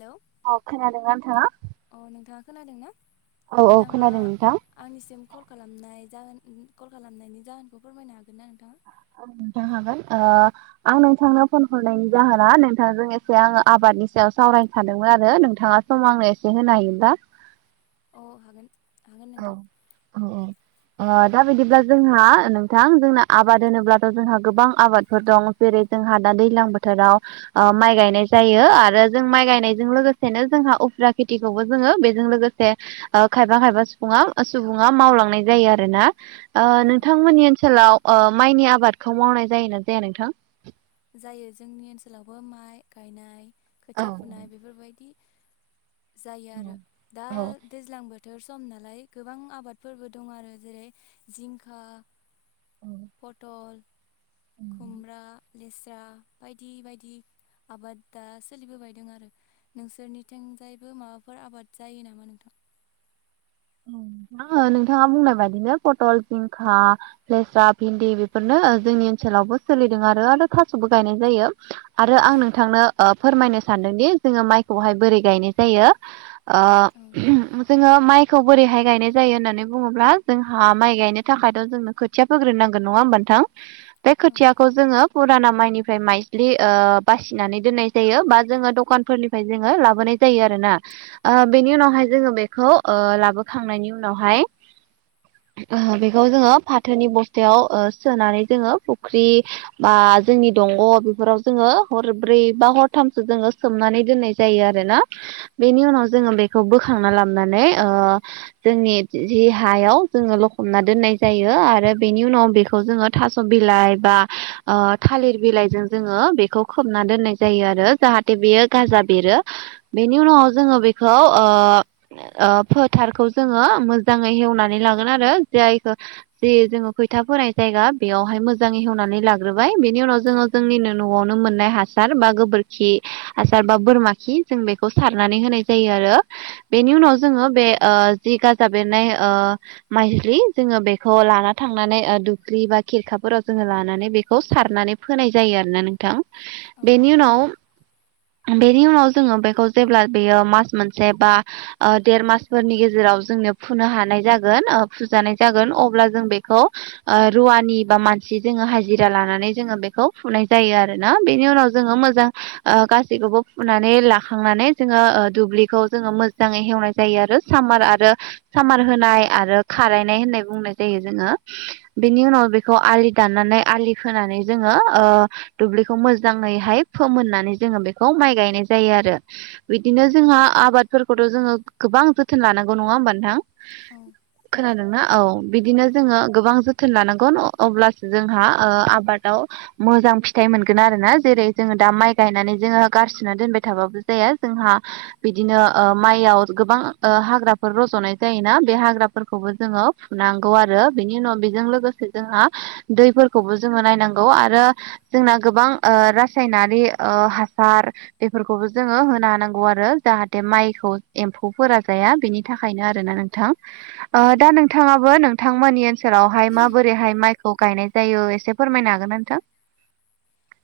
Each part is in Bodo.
हेलौ औ खोनादोंना नोंथाङा अ नोंथाङा खोनादों ना औ औ नोंथाङा खोनादों नोंथां। आंनिसिम कल खालामनाय जाहोन कल खालामनायनि जाहोनखौ फोरमायनो हागोन ना नोंथाङा नोंथां हागोन आं नोंथांनो फन हरनायनि जाहोना नोंथांजों एसे आङो आबाद नि सायाव सावरायनो सानादोंमोन आरो नोंथाङा सम आंनो एसे होनो हायोबा। औ हागोन हागोन औ नोंथां औ ओ दा बिदिब्ला जोंहा नोंथां जोंना आबाद होनोब्लाथ' जोंहा गोबां आबादफोर दं जेरै जोंहा दा दैलां बोथोराव माइ गायनाय जायो आरो जों माइ गायनायजों लोगोसेनो जोंहा उफ्रा खेथिखौबो जोङो बेजों लोगोसे खायबा खायबा सुबु सुबुङा मावलांनाय जायो आरोना औ नोंथांमोननि ओ ओनसोलाव माइनि आबादखौ मावनाय जायोना जाया नोंथां जायो जोंनि ओनसोलावबो माइ गायनाय औ खोथिया फुनाय बेफोर बायदि जायो आरो औ दा औ दैज्लां बोथोर सम नालाय गोबां आबादफोरबो दं आरो जेरै जिंखा फटल खुमब्रा, लेस्रा बायदि बायदि आबाद दा सोलिबोबायदों आरो नोंसोरनिथिंजायबो माबाफोर आबाद जायो नामा नोंथां [inaudible] नोंथाङा बुंनाय बायदिनो पटल, जिंखा, लेस्रा, भिन्दि बेफोरनो जोंनि ओनसोलावबो सोलिदों आरो आरो थास'बो गायनाय जायो। आरो आं नोंथांनो फोरमायनो सानदोंदि जोङो माइखौहाय बोरै गायनाय जायो। औ ओ जोङो माइ खौ बोरैहाय गायनाय जायो होननानै बुङोब्ला जोंहा माइ गायनो थाखायथ' जोंनो खोथिया फोग्रोनांगोन नङा होमबानो नोंथां बे औ खोथियाखौ जोङो फुराना माइनिफ्राय माइस्लि बासिनानै दोननाय जायो बा जोङो दखानफोरनिफ्राय जोङो लाबोनाय जायो आरोना बेनि उनावहाय जोङो बेखौ लाबोखांनायनि उनावहाय बेखौ जोङो फाथोनि बस्थायाव सोनानै जोङो फुख्रि बा जोंनि दंग' बेफोराव जोङो हरब्रै बा हरथामसो जोङो सोमनानै दोननाय जायो आरोना बेनि उनाव जोङो बेखौ बोखांना लाबनानै जोंनि जि हायाव जोङो लखबना दोननाय जायो आरो बेनि उनाव बेखौ जों थास' बिलाइ बा थालिर बिलाइजों जोङो बेखौ खोबना दोननाय जायो आरो जाहाथे बेयो गाजा बेरो बेनि उनाव जोङो बेखौ फोथारखौ जोङो मोजाङै हेवनानै लागोन आरो जायखौ ज जोङो खैथा फोनाय जायो ज बेयावहाय मोजाङै हवनानै लाग्रोबाय बेनि उनाव जोङो जोंनिनो न'आवनो मोननाय हासार बा गोबोरखि खि हासार बा बोरमा खि जों बेखौ सारनानै होनाय जायो आरो बेनि उनाव जोङो बे जि गाजा बेरनाय माइलि जोङो बेखौ लाना थांनानै दुबिल बा खेरखाफोराव जोङो लानानै बेखौ सारनानै फोनाय जायो आरोोना नोंथां औ बेनि उनाव बेनि उनाव जोङो बेखौ जेब्ला बेयो मास मोनसे बा देर मास फोरनि गेजेराव जोंनो फुनो हानाय जागोन फुजानाय जागोन अब्ला जों बेखौ रुव वानि बा मानसि जोङो हाजिरा लानानै जोङो बेखौ फुनाय जायो आरोना बेनि उनाव जोङो मोजां गासैखौबो फुनानै लाखांनानै जोङो दुब्लिखौ जोङो मोजाङै हेवनाय जायो आरो सामार आरो सामार होनाय आरो खारायनाय होननाय बुंनाय जायो जोङो बेनि उनाव बेखौ आ दाननानै आलि फोनानै जोङो दुब्लिखौ मोजाङैहाय फोमोननानै जों बे माइ गायनाय जायो आरो बिदिनो जोंहा आबादफोरखौथ' जोङो गोबां जोथोन लानांगौ नङा होमबा नोंथां औ खोनादोंना औ बिदिनो जोङो गोबां जोथोन जोथोन लानांगोन अब्लासो जोंहा ओ आबादाव मोजां फिथाइ मोनगोन आरोना जेरै जोङो दा माइ गायनानै जोङो गारसोना दोनबाय थाबाबो जाया जोंहा बिदिनो माइयाव गोबां ओ हाग्राफोर रज'नाय जायोना बे हाग्राफोरखौबो जोङो फुनांगौ आरो बेनि उनाव बेजों लोगोसे जोंहा दैफोरखौबो जोङो नायनांगौ आरो जोंना गोबां ओ रासायनारि ओ हासार बेफोरखौबो जोङो होनो हानांगौ आरो जाहाथे माइखौ एम्फौ फोरा जाया बेनि थाखायनो आरोना नोंथां ओ उम दा नोंथाङाबो नोंथांमोननि बोसोरावहाय माबोरैहाय माइखौ गायनाय जायो एसे फोरमायनो हागोना नोंथां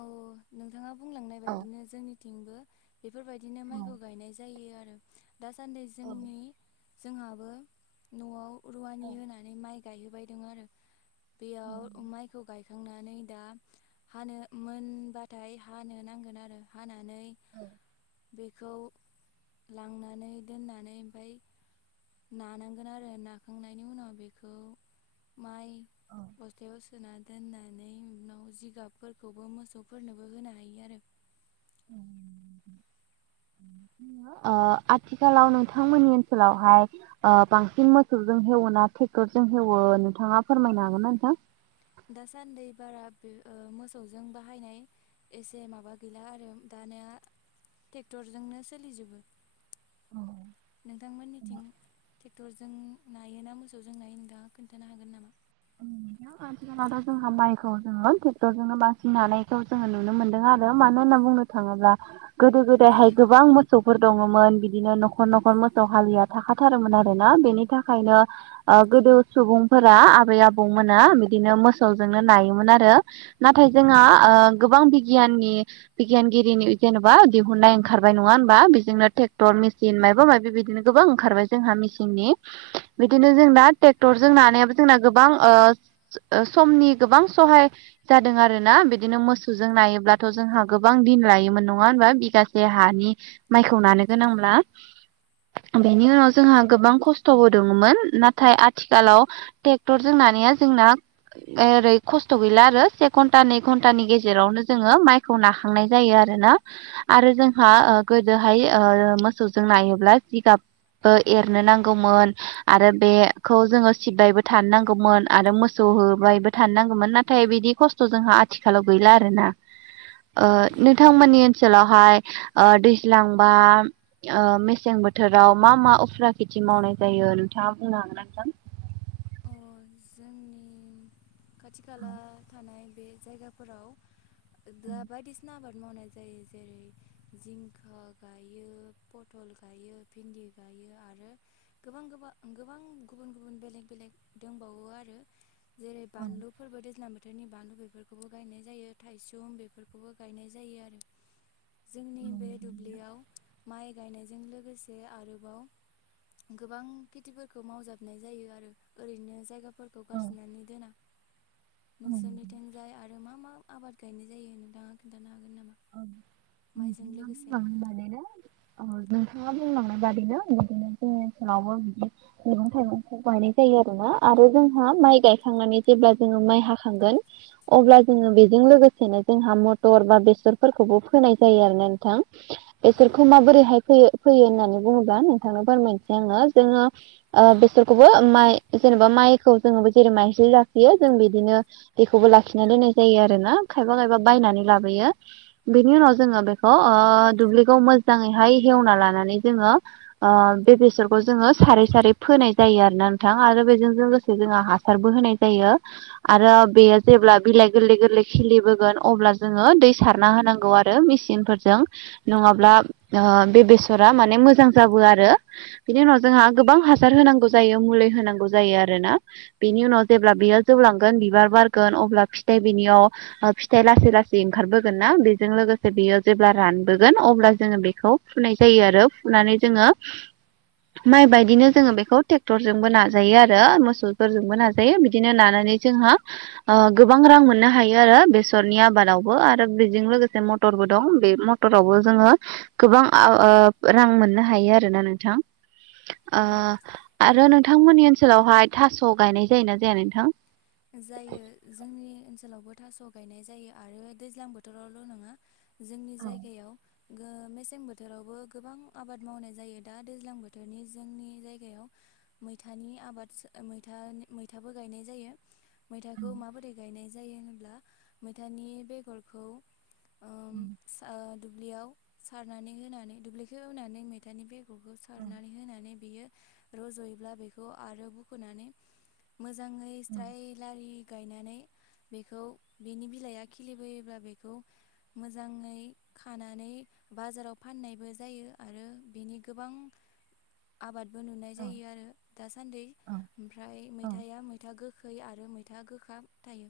औ नोंथाङा बुंलांनाय औ बायदिनो जोंनि थिंबो। बेफोर बायदिनो माइखौ गायनाय जायो आरो दासान्दि जोंनि जोंहाबो न'आव रुवानि होनानै माइ गायहो बायदों आरो। बेयाव माइखौ गायखांनानै दा हानो मोन बाथाय हानो नांगोन आरो हाना औ। बेखौ लांनानै दोननानै ओमफ्राय नानांगोन आरो नाखांनायनि उनाव बेखौ माइ बस्थायाव सोन दोननानै उनाव जिगाब फोर खौबो मोसौ फोरनोबो होनो हायो आरो। उम। ओ आथिखालाव नोंथां मोननि ओनसोलाव हाय ओ बांसिन मोसौजों हेवो ना टेक्टर जों हेवो नोंथाङा फोरमायनो हागोन ना नोंथां? दासान्दि बारा बे मोसौजों बाहायनाय एसे माबा गैला आरो दा [inaudible] ट्रेक्टरजोंनो सोलिजोबो नोंथां मोननिथिं ट्रेक्टर जों नायो ना मोसौजों नायो नोंथाङा खोन्थानो हागोन नामा? उम। आथिखालावथ' जोंहा माइखौ जोङो ट्रेक्टर जोंनो बांसिन नानायखौ जोङो नुनो मोनदों आरो मानोना बुंनो थाङोब्ला गोदो गोदाय हाय गोबां मोसौ फोर दङमोन बिदिनो न'खर न'खर मोसौ हालि थाखा थारोमोन आरोना बेनि थाखायनो ओ गोदो सुबुंफोरा आबौ मोना बिदिनो मोसौ जोंनो नायोमोन आरो नाथाय जोंहा ओ गोबां बिगियान नि बिगियान गिरिनि जेनेबा दिहुननाय ओंखारबाय नङा होमबा बेजोंनो ट्रेक्टर मेसिन माइबा बेबायदिनो गोबां ओंखारबाय जोंहा मेसिननि बिदिनो जोंना ट्रेक्टरजों नानायाबो जोंना गोबां ओ समनि गोबां सहाय जादों आरोना बिदिनो मोसौजों नायो ब्लाथ' जोंहा गोबां दिन लायोमोन नङा होमबा बिगासे हानि माइखौ नानो गोनांब्ला औ बेनि उनाव जोंहा गोबां खस्थ'बो दङमोन नाथाय आथिखालाव ट्रेक्टर जों नानिया जोंना ओरै खस्थ' गैला आरो से घन्टा नै घन्टानि गेजेरावनो जोङो माइखौ नाखांनाय जायो आरोना आरो जोंहा ओ गोदो हाय ओ मोसौजों नायोब्ला जिगाब बो एरनो नांगौ मोन आरो बे खौ जोङो सिबबायबो थानो नांगौमोन आरो मोसौ होबायबो थानो नांगौमोन नाथाय बिदि खस्थ' जोंहा आथिखालाव गैला आरोना। ओ उम नोंथां मोननि ओनसोलाव हाय ओ दैज्लां बा ओ मेसें बोथोराव मा मा उफ्रा खेथि मावनाय जायो नोंथाङा बुंनो हागोना नोंथां? अ जोंनि खाथि खाला थानाय बे जायगा फोराव दा बायदिसिना आबाद मावनाय जायो जेरै जिंखा गायो पथल गायो भिन्दि गायो आरो गोबां गोबा गोबां गुबुन गुबन बेलेग बेलेग दंबावो आरो जेरै बानलु फोरबो दैज्लां बोथोरनि बानलु बेफोरखौबो गायनाय जायो थायसुम बेफोरखौबो गायनाय जायो आरो। जोंनि बे दुब्लियाव [unintelligible] माइ गायनायजों लोगोसे आरोबाव गोबां खेथि फोरखौ मावजाबनाय जायो आरो ओरैनो जायगा फोरखौ गारसोनानै दोना। नोंसोर निथिंजाय आरो मा मा आबाद गायनाय जायो नोंथाङा खिन्थानो हागो [unintelligible] मा बुंलांनाय बादिनो बिदिनो जोंनि ओनसोलावबो बिदि मैगं थाइगंखौ गायनाय जायो आरोना। आरो जोंहा माइ गायखांनानै जेब्ला जोङो माइ हाखांगोन अब्ला जोङो बेजों लोगोसेनो जोंहा मटर बा बेसर फोरखौबो फोनाय जायो आरोना नोंथां। औ बेसोरखौ माबोरैहाय फैयो फैयो होननानै बुङोब्ला नोंथाङा फोरमायनोसै आंङो जोङो ओ- बेसखौबो माइ जेनेबा माइखौ जोङोबो जैरै मय ज्लि यो जों बिदिनो बेखौबो लाखिना दोननाय जायो आरोना, खायफा खायफा बायनानै लाबोयो। बेनि उनाव जोंङो बेखौ दुब्लिखौ मोजाङैहाय हेवना लानानै जोंङो ओ बे बेसरखौ जोंङो सारै सारै फोनाय जायो आरोना नोंथां आरो बेजों लोगोसे जोंहा हासारबो होनाय जायो। आरो बेयो जेब्ला बिलाइ गोरलै गोरलै खिलिबोगोन अब्ला जोङो दै सारना होनां गौ आरो मिसिनफोरजों नंङाब्ला ओ बे बेसरा माने मोजां जाबो आरो। बिनि उनाव जोंहा गोबां हासार होनांगौ जायो मुलि होनांगौ जायो आरोना। बेनि उनाव जेब्ला बेयो जौ लांगोन बिबार बारगोन अब्ला फिथाइ बिनियाव फिथाइ लासै लासै ओंखारबोगोनना बे जों लोगोसे बेयो जेब्ला रानबोगोन अब्ला जोंङो बेखौ फुनाय जायो आरो फुनानै जोंङो माइ बायदिनो जोंङो बेखौ टेक्टरजोंबो नाजायो आरो मोसौफोरजोंबो नाजायो बिदिनो नाना जोंहा ओ गोबां रां मोननो हायो आरो बेसरनि आबादावबो आरो बेजों लोगो से मटरबो दं बे मटरावबो जोङो गोबां आ ओ रां मोननो हायो आरोना नोंथां। आरो नोंथांमोननि ओनसोलावहाय थास' गायनाय जायोना जाया नोंथां? जायो जोंनि ओनसोलावबो थास' गायनाय जायो आरो दैज्लां बोथोरावल' नंङा जोंनि जायगायाव मेसें बोथोरावबो गोबां आबाद मावनाय जायो। दा दैज्लां बोथोरनि जोंनि जायगायाव मैथानि आबाद मैथा मैथाबो गायनाय जायो। मैथाखौ माबोरै गायनाय जायो होनोब्ला मैथानि बेगरखौ ओम उम सा दुब्लियाव सारनानै होनानै दुब्लिखौ एवानै मैथानि बेगरखौ सारनानै होनानै बियो रज'योब्ला बेखौ आरो बुख'नानै मोजां फ्राय लारि गायनानै बेखौ बेनि बिलाइआ खिलि बोयोब्ला बेखौ मोजाङै खानानै बाजाराव फाननायबो जायो आरो बिनि गोबां आबाद बो नुनाय जायो आरो दासान्दै ओमफ्राय मैथाया मैथा गो खै आरो मैथा गोखा थायो।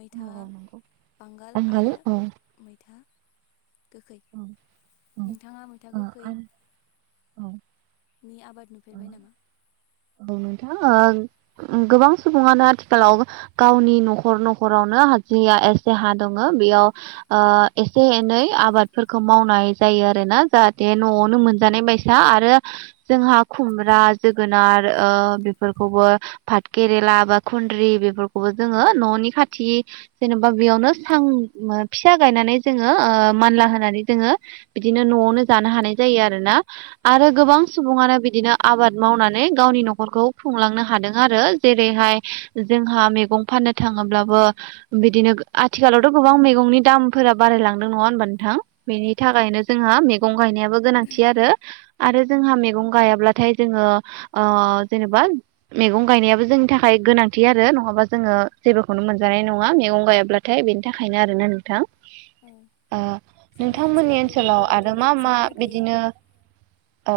मैथा बांगाल आं गायो आरो औ मैथा गोखै नोंथाङा मैथा गोखै औ। नि आबाद नुफेरबाय नामा? औ नोंथा ओ गोबां सुबुङानो आथिखालाव गावनि न'खर न'खरावनो जिया एसे हा दङ बेयाव ओ एसे एनै आबादफोरखौ मावनाय जायो आरो। जाहाथे न'आवनो मोनजानाय बायसा आरो जोंहा खुमब्रा जोगोनार। ओ बेफोरखौबो भाथ केेरेला बा खुन्द्रि बेफोरखौबो जोङो न'नि खाथि जेन'बा बेयावनो सां फिसा गायनानै जोङो ओ मानला होनानै जोङो बिदिनो। न'आवनो जानो हानाय जायो आरोना आरो गोबां सुबुङानो बिदिनो आबाद मावनानै गावनि न'ख न'खरखौ खुंलांनो हादों आरो जेरैहाय जोंहा मैगं फाननो थाङोब्लाबो बिदिनो आथिखालावथ' गोबां मैगंनि दामफोरा बारायलांदों नङा होनबा नोंथां बेनि थाखायनो जोंहा मैगं गायनायाबो गोनांथि आरो आरो जोंहा मैगं गायाब्लाथाय जोङो ओ जेनेबा मैगं गायनायाबो जोंनि थाखाय गोनांथि आरो नङाबा जोङो जेबोखौनो मोनजानाय नङा। मैगं गायाब्लाथाय बेनि थाखायनो आरोना नोंथां। औ ओ जोंनि नोंथांमोननि ओनसोलावबो ओनसोलाव आरो बेफोरबायदिनो मा मा जानो गैयि बिदिनो औ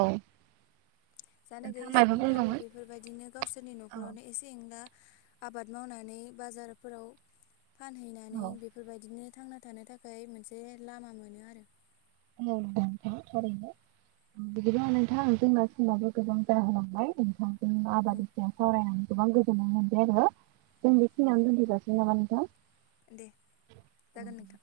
जानो नोंथाङा गैयै मायबा बुंदोंमोन सुबुंफोराबो बेफोरबायदिनो गावसोरनि न'खरावनो एसे एंला आबाद मावनानै बाजारफोराव फानहैनानै बेफोरबायदिनो। थांना थानो थाखाय मोनसे लामा मोनो आरो। औ [unintelligible] थारैनो। बिदिनो नोंथां जोंना समाबो गोबां जाहोलांबाय नोंथां जों औ आबादनि सावरायनानै गोबां गोजोननाय मोनबाय आरो जों बेखिनियावानो दोनथ'जासिगोन नामा नोंथां? दे जागोन नोंथां।